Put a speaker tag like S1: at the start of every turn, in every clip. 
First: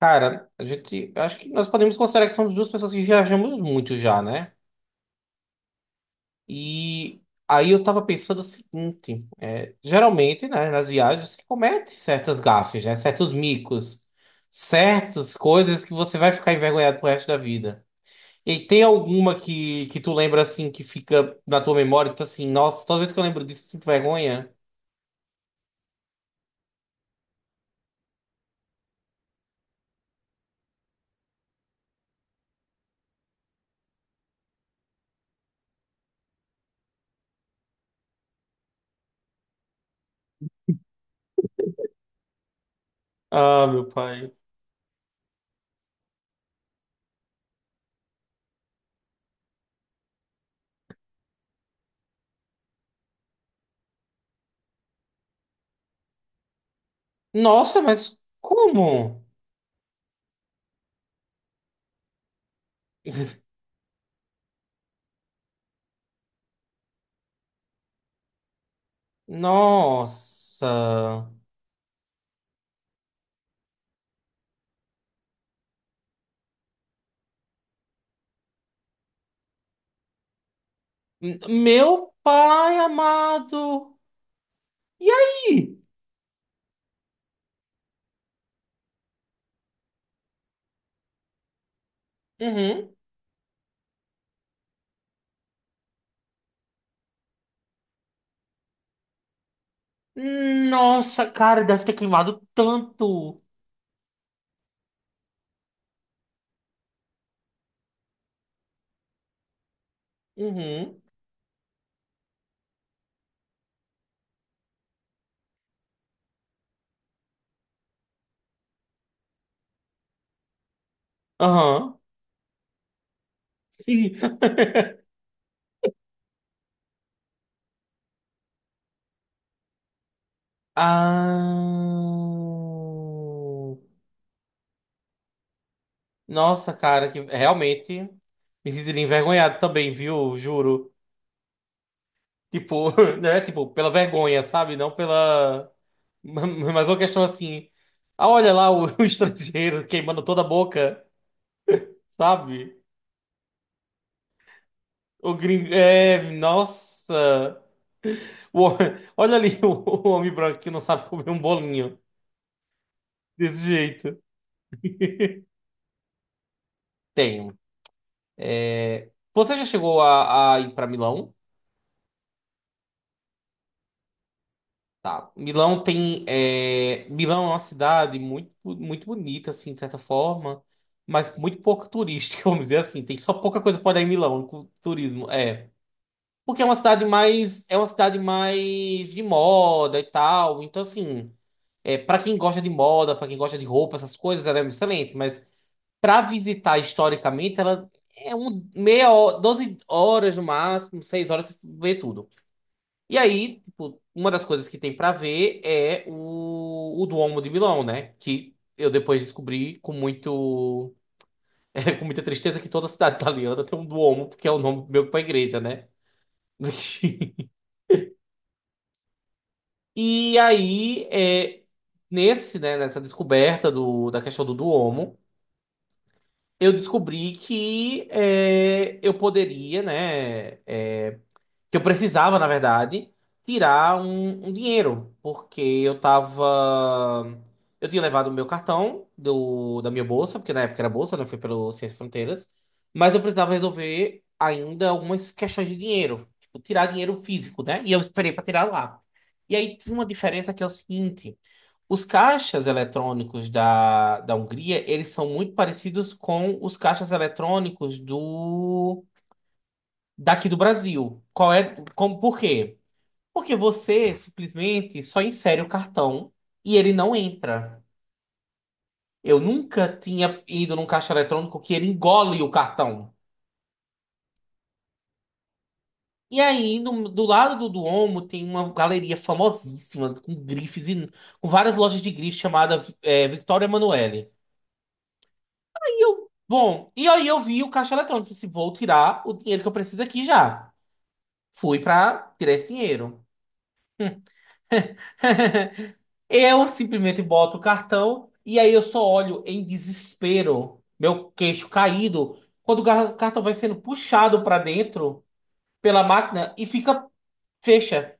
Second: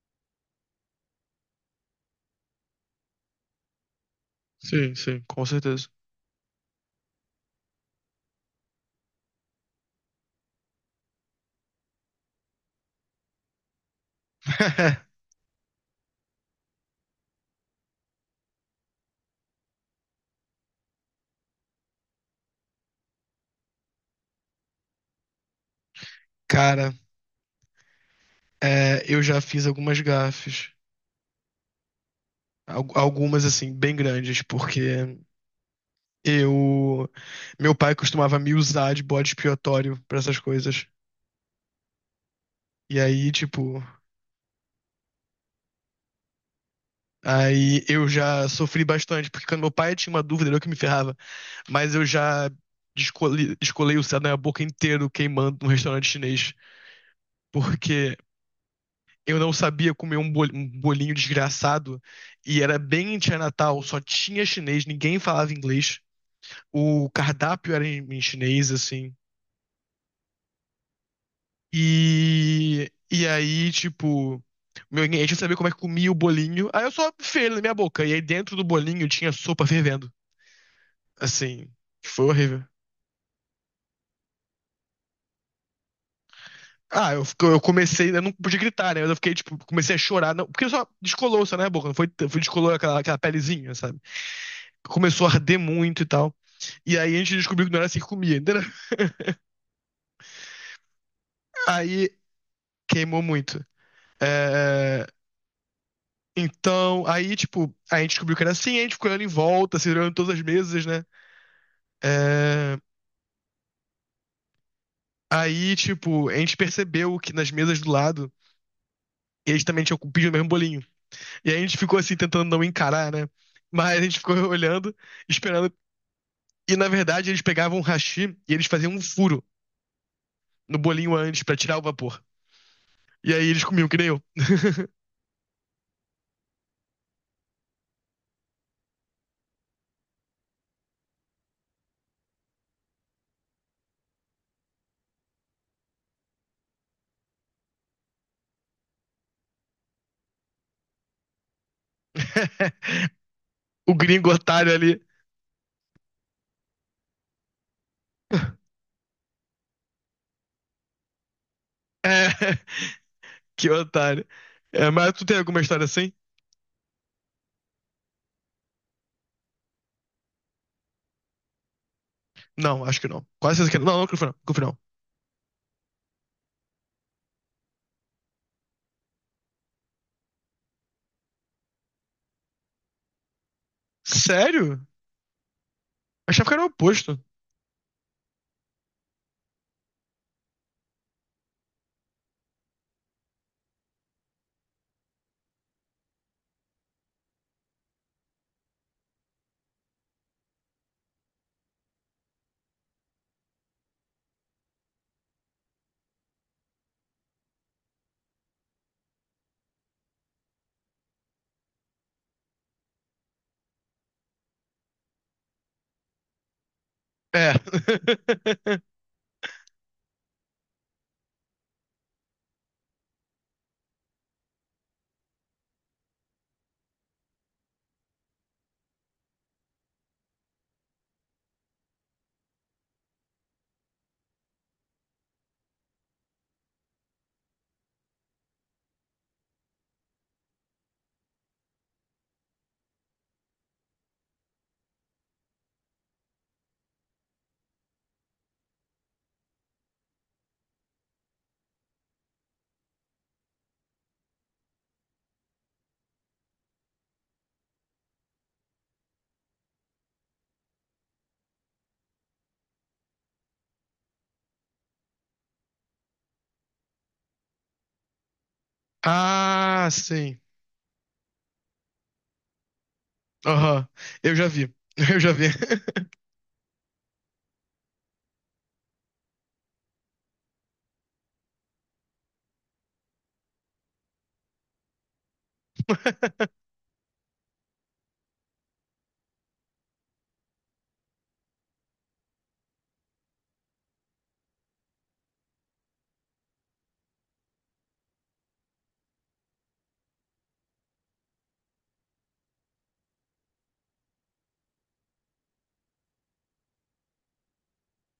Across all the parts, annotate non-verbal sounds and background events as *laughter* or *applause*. S1: Cara, eu acho que nós podemos considerar que somos duas pessoas que viajamos muito já, né?
S2: Sim, sim, com certeza.
S1: E aí eu tava pensando o seguinte, é, geralmente, né, nas viagens você comete certas gafes, né, certos micos,
S2: *laughs*
S1: certas coisas que você vai ficar envergonhado pro resto da vida. E tem alguma que tu lembra assim que fica na tua memória, tipo assim, nossa, toda vez que eu lembro disso eu sinto vergonha?
S2: Cara, eu já fiz algumas gafes, algumas assim, bem grandes, porque eu. Meu pai costumava me usar de bode expiatório pra essas coisas. E aí,
S1: Ah,
S2: tipo.
S1: meu pai.
S2: Aí eu já sofri bastante, porque quando meu pai tinha uma dúvida, era eu que me ferrava. Mas eu já descolei o céu da minha boca inteiro queimando num restaurante chinês,
S1: Nossa,
S2: porque
S1: mas como?
S2: eu não sabia comer um bolinho desgraçado. E era bem em
S1: *laughs*
S2: Natal, só tinha chinês, ninguém falava inglês. O cardápio era em chinês, assim.
S1: Nossa.
S2: E aí, tipo, meu, ninguém tinha saber como é que comia o bolinho. Aí eu só enfiei ele na minha boca. E aí dentro do bolinho tinha sopa fervendo. Assim,
S1: Meu
S2: foi horrível.
S1: pai amado. E aí?
S2: Ah, eu comecei, eu não podia gritar, né? Mas eu fiquei, tipo, comecei a chorar. Não, porque só descolou, só na minha boca, não foi descolou
S1: Uhum.
S2: aquela pelezinha, sabe? Começou a arder muito e tal. E aí a gente descobriu que não era assim que comia, entendeu?
S1: Nossa, cara, deve ter
S2: Aí
S1: queimado
S2: queimou
S1: tanto.
S2: muito. É, então, aí, tipo, a gente descobriu que era assim, a gente ficou olhando em volta, se olhando todas as mesas,
S1: Uhum.
S2: né? É, aí, tipo, a gente percebeu que nas mesas do lado, eles também tinham pedido o mesmo bolinho. E aí a gente ficou
S1: Aham.
S2: assim, tentando não encarar, né? Mas a
S1: Sim.
S2: gente ficou *laughs* olhando,
S1: *laughs*
S2: esperando. E na verdade, eles pegavam um hashi e eles faziam um furo no bolinho antes pra tirar o
S1: Ah.
S2: vapor. E aí eles comiam, que nem eu.
S1: Nossa, cara, que realmente me sentiria envergonhado também, viu? Juro. Tipo, *laughs* né? Tipo, pela vergonha, sabe? Não pela. *laughs* Mas é uma questão assim. Ah, olha lá o, *laughs* o estrangeiro queimando toda a boca, sabe?
S2: *laughs* O gringo otário ali.
S1: O gringo. É, nossa! O
S2: *laughs*
S1: homem- *laughs* olha ali o homem branco que não sabe comer um bolinho
S2: É,
S1: desse
S2: que
S1: jeito.
S2: otário. É, mas tu tem alguma história assim?
S1: Tenho. É, você já chegou a ir para Milão?
S2: Não, acho que não. Quase certeza que não. Não, não, Cliff, não. Cliff, não.
S1: Tá. Milão tem. É, Milão é uma cidade muito, muito bonita, assim, de certa forma, mas muito pouco turística, *laughs* vamos dizer assim. Tem só pouca coisa para dar em Milão, com
S2: Sério?
S1: turismo. É.
S2: Achava que
S1: Porque
S2: era
S1: é
S2: o
S1: uma cidade
S2: oposto.
S1: mais, é uma cidade mais de moda e tal. Então, assim, é, para quem gosta de moda, para quem gosta de roupa, essas coisas, ela é excelente. Mas para visitar historicamente, ela é um meia hora, 12 horas no máximo, 6 horas você vê tudo. E aí, tipo, uma das coisas que tem para ver é o Duomo de Milão, né? Que eu depois descobri com muito, *laughs* com muita tristeza que toda cidade italiana tem um Duomo, porque é o nome meu para igreja, né? *laughs*
S2: É. *laughs*
S1: E aí, é, nessa descoberta da questão do Duomo, eu descobri que é, eu poderia, né, é, que eu precisava, na verdade, tirar um dinheiro, porque eu tava. Eu tinha levado o meu cartão da minha bolsa, porque na época era bolsa, né? Foi pelo Ciência Fronteiras, mas eu precisava resolver ainda algumas questões de dinheiro, tipo, tirar dinheiro físico, né? E eu esperei para tirar lá. E aí tinha uma diferença que é o seguinte: os caixas eletrônicos da Hungria, eles são muito parecidos com os caixas eletrônicos do daqui do Brasil. Qual é, como, por quê? Porque você simplesmente só insere o cartão e ele não entra. Eu
S2: Ah,
S1: nunca
S2: sim.
S1: tinha ido num caixa eletrônico que ele engole o cartão.
S2: Aham. Eu já vi. *laughs* Eu já vi.
S1: E aí, do lado do Duomo, tem uma galeria famosíssima, com grifes e com várias lojas de grifes, chamada é, Victoria Emanuele. Aí eu,
S2: *laughs*
S1: bom, e aí eu vi o caixa eletrônico. Disse, assim, vou tirar o dinheiro que eu preciso aqui já. Fui pra tirar esse dinheiro. *laughs* Eu simplesmente boto o cartão e aí eu só olho em desespero, meu queixo caído, quando o cartão vai sendo puxado para dentro pela máquina e fica fecha.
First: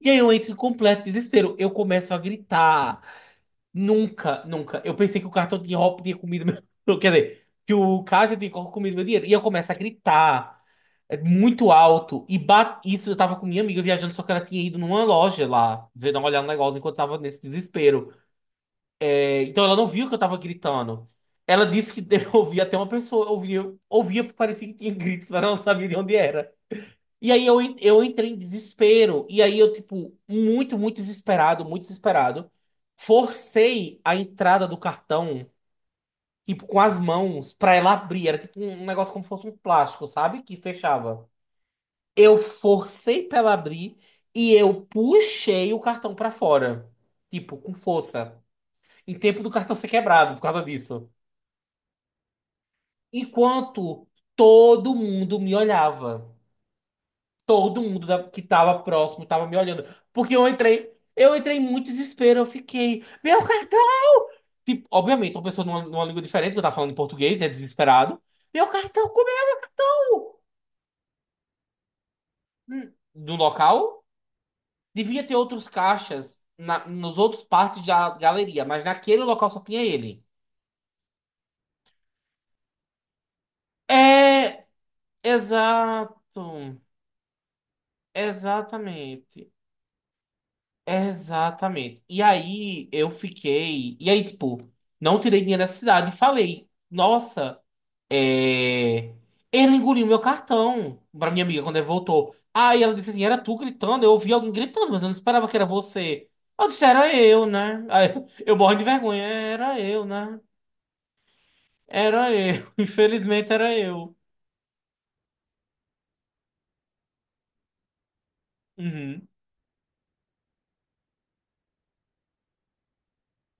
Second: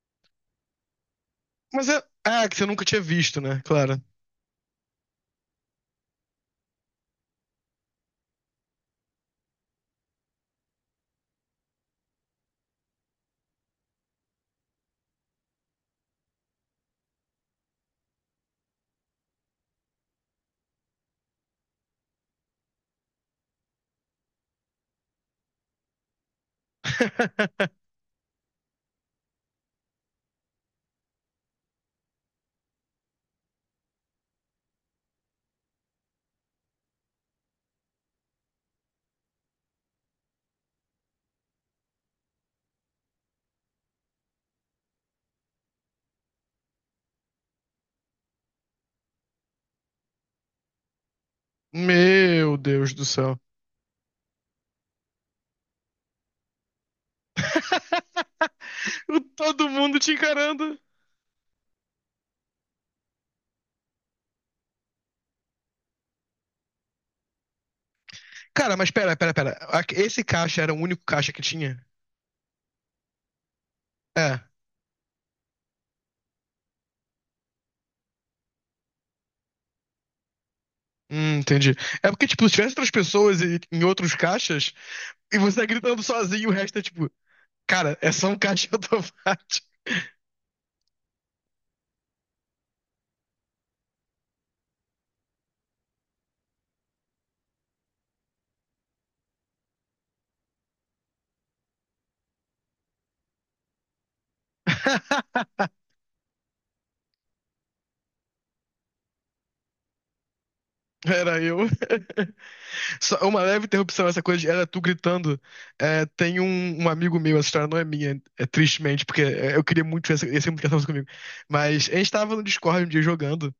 S1: E aí eu entro em completo desespero. Eu
S2: Mas é.
S1: começo a
S2: Ah, que você nunca tinha
S1: gritar.
S2: visto, né? Claro.
S1: Nunca, nunca. Eu pensei que o cartão tinha, tinha comido meu. *laughs* Quer dizer, que o caixa tinha comido meu dinheiro. E eu começo a gritar é, muito alto. E isso eu tava com minha amiga viajando, só que ela tinha ido numa loja lá, ver dar uma olhada no negócio enquanto eu tava nesse desespero. Então ela não viu que eu tava gritando. Ela disse que *laughs* eu ouvia até uma pessoa, ouvia, ouvia, porque parecia que tinha gritos, mas ela não sabia de onde era. E aí eu,
S2: *laughs*
S1: eu entrei em desespero. E aí eu, tipo, muito, muito desesperado, forcei a entrada do cartão, tipo, com as mãos, pra ela abrir. Era tipo um negócio como se fosse um plástico, sabe? Que fechava. Eu forcei pra ela abrir e eu puxei o cartão pra fora, tipo, com força. Em tempo do cartão ser quebrado por causa disso.
S2: Meu Deus do céu.
S1: Enquanto todo mundo me olhava. Todo mundo
S2: *laughs*
S1: que tava próximo tava me
S2: Todo
S1: olhando.
S2: mundo te
S1: Porque
S2: encarando.
S1: eu entrei em muito desespero. Eu fiquei, meu cartão! Tipo, obviamente, uma pessoa numa língua diferente, que eu tava falando em português, né? Desesperado. Meu
S2: Cara, mas
S1: cartão
S2: pera, pera,
S1: comeu!
S2: pera. Esse caixa era o único caixa que tinha?
S1: Do local,
S2: É.
S1: devia ter outros caixas na, nos outros partes da galeria, mas naquele local só tinha ele.
S2: Entendi. É porque, tipo, se tivesse outras pessoas em outros
S1: É,
S2: caixas, e você tá gritando
S1: exato.
S2: sozinho, e o resto é tipo, cara, é só um caixa
S1: Exatamente.
S2: automático.
S1: Exatamente. E aí eu fiquei. E aí, tipo, não tirei dinheiro da cidade e falei: Nossa, é, ele engoliu meu cartão. Pra minha amiga, quando ele voltou. Aí ela disse assim: Era tu gritando? Eu ouvi alguém gritando, mas eu não esperava que era
S2: *laughs*
S1: você. Eu disse: Era eu, né? Aí *laughs* eu morro de vergonha: Era eu, né?
S2: Era eu.
S1: Era eu. *laughs*
S2: *laughs* Só uma
S1: Infelizmente
S2: leve
S1: era
S2: interrupção,
S1: eu.
S2: essa coisa de era tu gritando. É, tem um amigo meu, essa história não é minha, é tristemente, porque
S1: Uhum,
S2: é, eu queria muito essa comunicação comigo. Mas a gente tava no Discord um dia jogando.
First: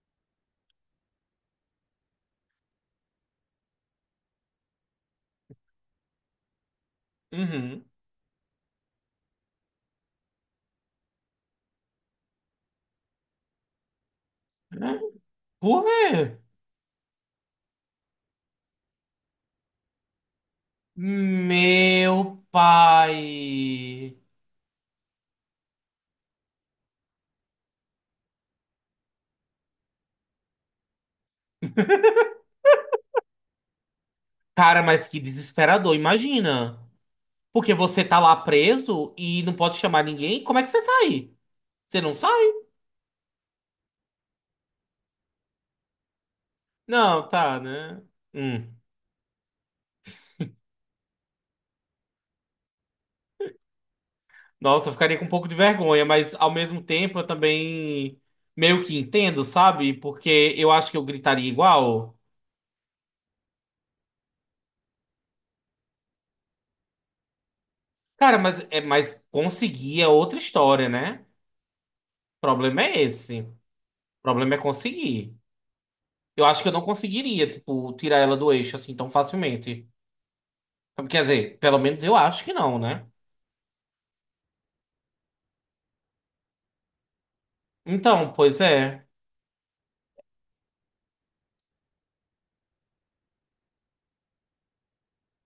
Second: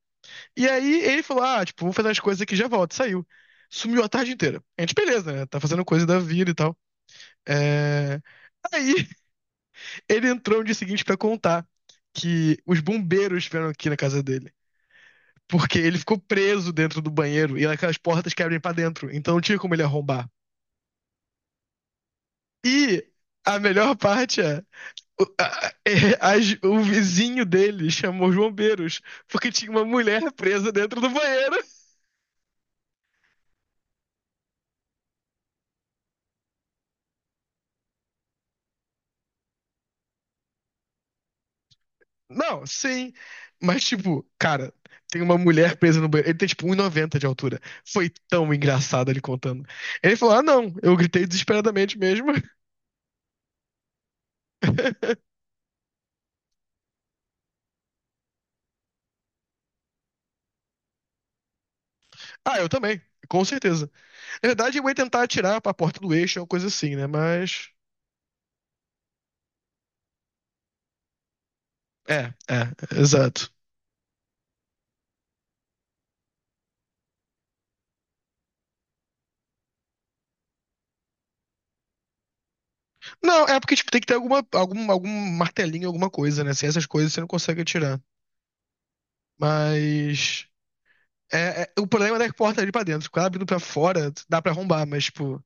S2: E aí ele falou: Ah, tipo, vou fazer umas coisas aqui, e já volto. Saiu. Sumiu a tarde inteira. A gente, beleza, né? Tá fazendo coisa da vida e tal.
S1: uhum.
S2: É... Aí ele entrou no dia seguinte pra contar que os bombeiros vieram aqui na casa dele. Porque
S1: Por
S2: ele ficou
S1: quê?
S2: preso dentro do banheiro e aquelas portas que abrem pra dentro. Então não tinha como ele arrombar.
S1: Meu
S2: E a melhor
S1: pai.
S2: parte é. O, a- é, o vizinho dele chamou os bombeiros porque tinha uma mulher presa dentro do banheiro.
S1: Cara, mas que desesperador, imagina. Porque você tá lá preso e não pode chamar ninguém, como é que você sai? Você não
S2: Não,
S1: sai?
S2: sim. Mas, tipo, cara, tem uma mulher presa no banheiro. Ele tem, tipo, 1,90 de
S1: Não, tá,
S2: altura.
S1: né?
S2: Foi tão
S1: Hum.
S2: engraçado ele contando. Ele falou: Ah, não, eu gritei desesperadamente mesmo.
S1: Nossa, eu ficaria com um
S2: *laughs*
S1: pouco de vergonha, mas ao mesmo tempo eu também meio que entendo, sabe? Porque eu acho que eu gritaria igual.
S2: Ah, eu também, com certeza. Na verdade, eu ia tentar atirar pra porta do eixo, uma coisa assim, né? Mas.
S1: Cara, mas, é, mas conseguir é outra história, né?
S2: É,
S1: O
S2: é,
S1: problema é esse.
S2: exato.
S1: O problema é conseguir. Eu acho que eu não conseguiria, tipo, tirar ela do eixo assim tão facilmente. Quer dizer, pelo menos eu acho que não, né?
S2: Não, é porque tipo, tem que ter algum martelinho, alguma coisa, né? Sem essas coisas você não consegue atirar.
S1: Então, pois é.
S2: Mas. É, o problema não é que a porta é ali pra dentro. Quando ela abrindo pra fora, dá pra arrombar, mas, tipo,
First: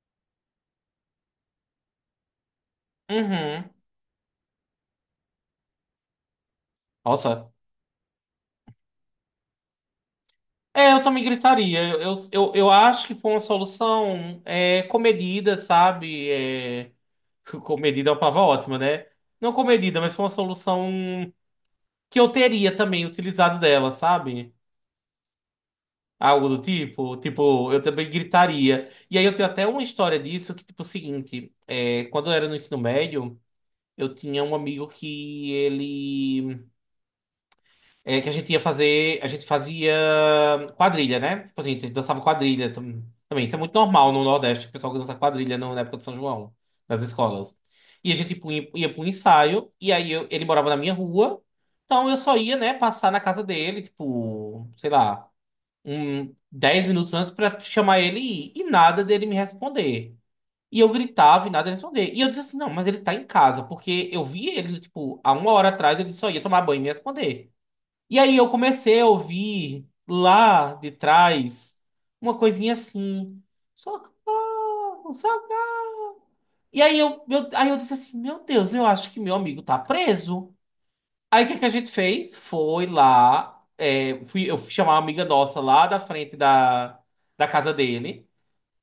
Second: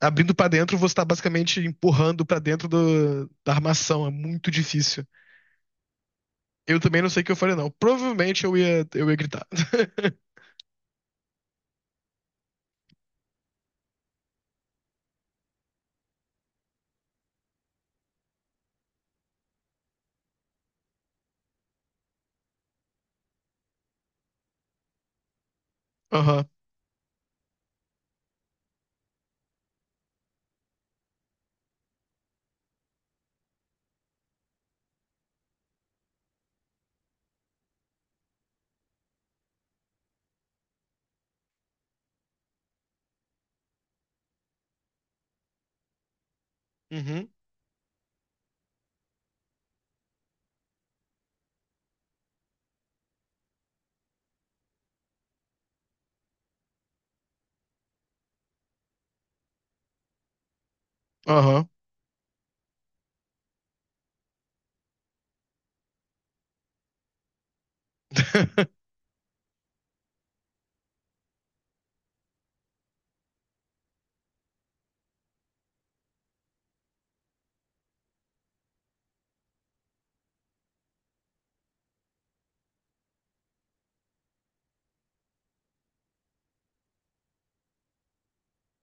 S2: abrindo pra dentro, você tá basicamente empurrando pra dentro da
S1: Uhum.
S2: armação. É muito difícil. Eu também não sei o que eu
S1: Nossa.
S2: falei, não. Provavelmente eu ia gritar. *laughs*
S1: É, eu também gritaria. Eu acho que foi uma solução é, comedida, sabe? É, *laughs* comedida é uma palavra ótima, né? Não comedida, mas foi uma solução que eu teria também utilizado dela, sabe?
S2: Aham.
S1: Algo do tipo. Tipo, eu também gritaria. E aí eu tenho até uma história disso que, tipo, é o seguinte: é, quando eu era no ensino médio, eu tinha um amigo que ele. É que a gente ia fazer, a gente fazia quadrilha, né? Tipo assim, a gente dançava quadrilha também. Isso é muito normal no Nordeste, o pessoal que dança quadrilha na época de São João, nas
S2: Uhum.
S1: escolas. E a ia para um ensaio, e aí ele morava na minha rua, então eu só ia, né, passar na casa dele, tipo, sei lá, um 10 minutos antes pra chamar ele e ir, e nada dele me responder. E eu gritava e
S2: Aham.
S1: nada ele responder. E eu disse assim, não, mas ele tá em casa, porque eu vi ele, tipo, há uma hora atrás ele só ia tomar banho e me responder. E aí eu
S2: *laughs*
S1: comecei a ouvir lá de trás uma coisinha assim. Socorro, socorro. E aí eu, aí eu disse assim, meu Deus, eu acho que meu amigo tá preso. Aí o que que a gente fez? Foi lá, é, fui, eu fui chamar uma amiga nossa lá da frente da casa dele.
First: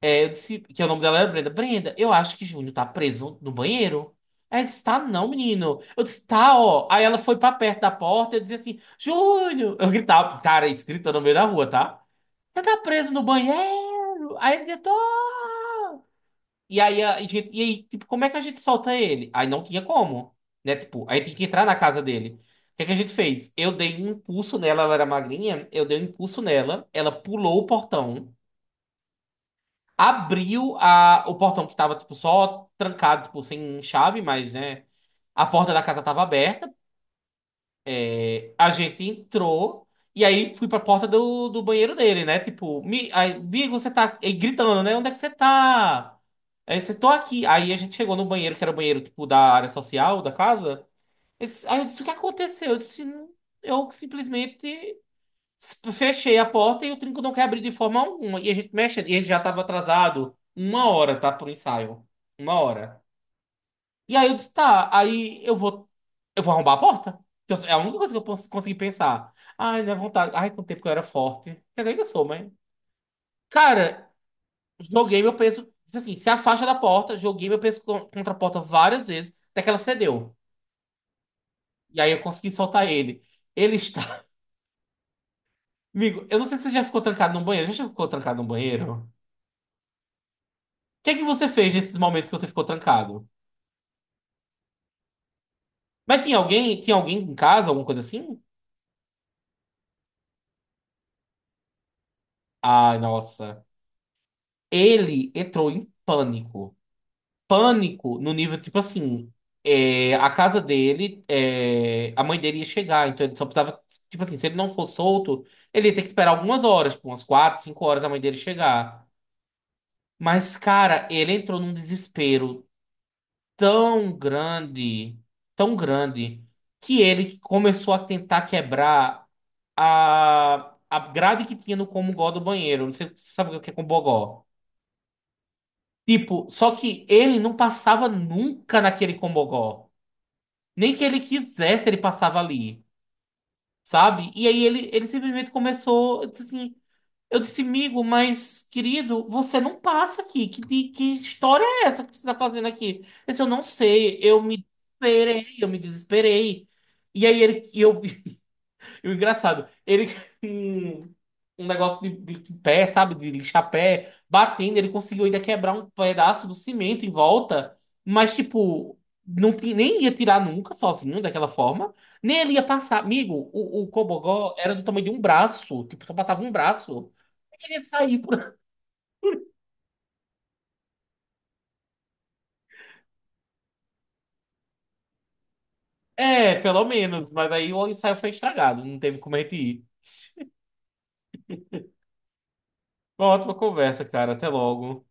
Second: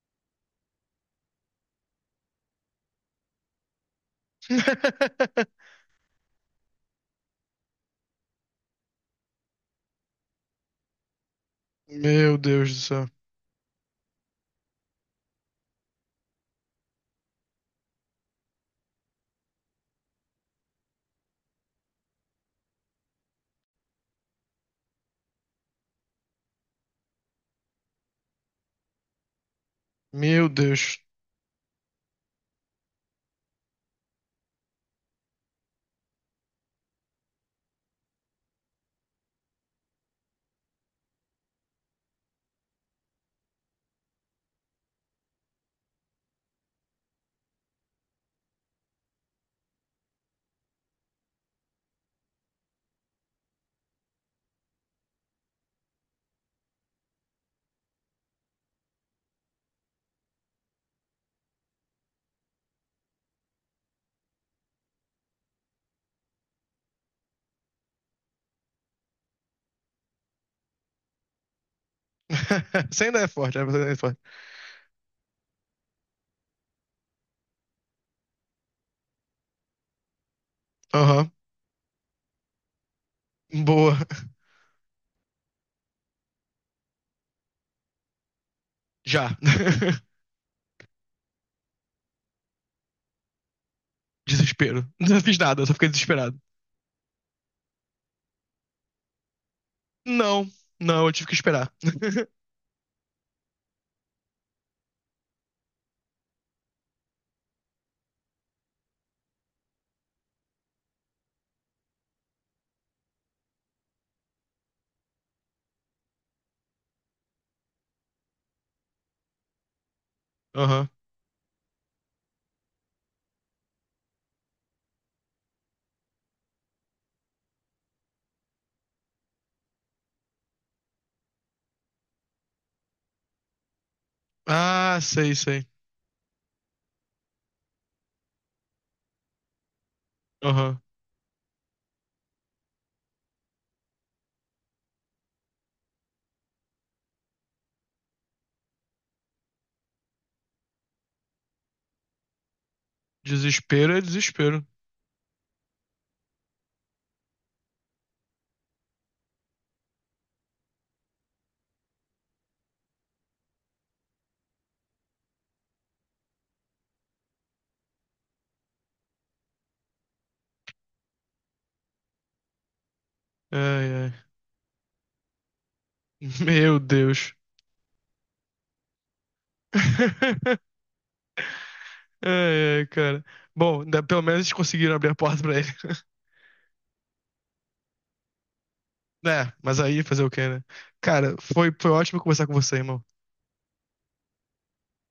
S1: É, eu disse que o nome dela era Brenda. Brenda, eu acho que Júnior tá preso no banheiro. Ela disse, tá não,
S2: *laughs*
S1: menino. Eu disse, tá, ó. Aí ela foi pra perto da porta, e eu dizia assim, Júnior! Eu gritava, cara, escrita no meio da rua, tá?
S2: Meu
S1: Você
S2: Deus
S1: tá
S2: do céu.
S1: preso no banheiro? Aí ele dizia, tô. E aí, a gente, e aí, tipo, como é que a gente solta ele? Aí não tinha como, né? Tipo, aí tem que entrar na casa dele. O que é que a gente fez? Eu dei um impulso nela, ela era magrinha, eu dei um impulso nela, ela pulou o portão.
S2: Meu
S1: Abriu
S2: Deus.
S1: a, o portão que tava, tipo, só trancado, tipo, sem chave, mas, né? A porta da casa tava aberta. É, a gente entrou. E aí fui pra porta do banheiro dele, né? Tipo, aí, Migo, você tá aí gritando, né? Onde é que você tá? Aí você tô aqui. Aí a gente chegou no banheiro, que era o banheiro, tipo, da área social da casa. Aí eu disse, o que aconteceu? Eu disse, "Não, eu simplesmente fechei a porta e o trinco não quer abrir de forma alguma. E a gente mexe, e ele já estava atrasado 1 hora, tá? Pro ensaio. 1 hora. E aí eu disse, tá, aí eu vou. Eu vou arrombar a porta. É a única coisa que eu consegui pensar. Ai, minha vontade. Ai, com o tempo que eu era forte. Quer dizer, ainda sou, mas.
S2: *laughs* Você ainda é forte, né? Você ainda é
S1: Cara,
S2: forte.
S1: joguei meu peso. Assim, se afasta da porta, joguei meu peso contra a porta várias vezes, até que ela cedeu.
S2: Aham.
S1: E aí eu consegui soltar ele. Ele
S2: Boa.
S1: está. *laughs* Amigo, eu não sei se você já ficou trancado num banheiro. Já ficou trancado num banheiro?
S2: Já. *laughs*
S1: Que é que você fez nesses momentos que você ficou trancado?
S2: Desespero. Não fiz nada, só fiquei
S1: Mas
S2: desesperado.
S1: tinha alguém em casa, alguma coisa assim?
S2: Não, não, eu tive que esperar.
S1: Ai, nossa. Ele entrou em pânico. Pânico no nível, tipo assim, é, a casa dele, é, a mãe dele ia chegar, então ele só precisava, tipo assim, se ele não for solto, ele ia ter que esperar algumas horas, tipo, umas quatro, cinco horas a mãe dele chegar. Mas,
S2: Aham.
S1: cara, ele entrou num desespero tão grande, tão grande, que ele começou a tentar quebrar a grade que tinha no Comungó do banheiro. Não sei se você sabe o que é Combogó.
S2: Ah, sei, sei.
S1: Tipo, só que ele não passava nunca naquele Combogó.
S2: Aham.
S1: Nem que ele quisesse, ele passava ali, sabe? E aí ele simplesmente começou, eu disse assim, eu disse, amigo, mas querido, você não passa aqui. Que, que história é essa que você está fazendo aqui? Eu disse, eu não
S2: Desespero é
S1: sei, eu me
S2: desespero.
S1: desesperei, eu me desesperei. E aí ele, e eu, *laughs* e o engraçado, ele *laughs* com um negócio de pé, sabe? De lixar pé, batendo, ele conseguiu ainda quebrar um pedaço do cimento em volta, mas tipo, não, nem ia tirar nunca sozinho daquela forma, nem ele ia passar. Amigo,
S2: Ai,
S1: o
S2: ai.
S1: Cobogó era do tamanho de um braço, tipo, só passava um
S2: Meu
S1: braço.
S2: Deus.
S1: Eu queria sair por. *laughs*
S2: *laughs* Ai, ai, cara. Bom, pelo menos eles conseguiram abrir a porta pra ele. *laughs*
S1: É, pelo menos, mas aí o ensaio foi estragado, não teve como a
S2: É,
S1: gente
S2: mas
S1: ir.
S2: aí fazer o quê, né? Cara, foi ótimo conversar com você, irmão.
S1: Uma ótima conversa, cara. Até logo.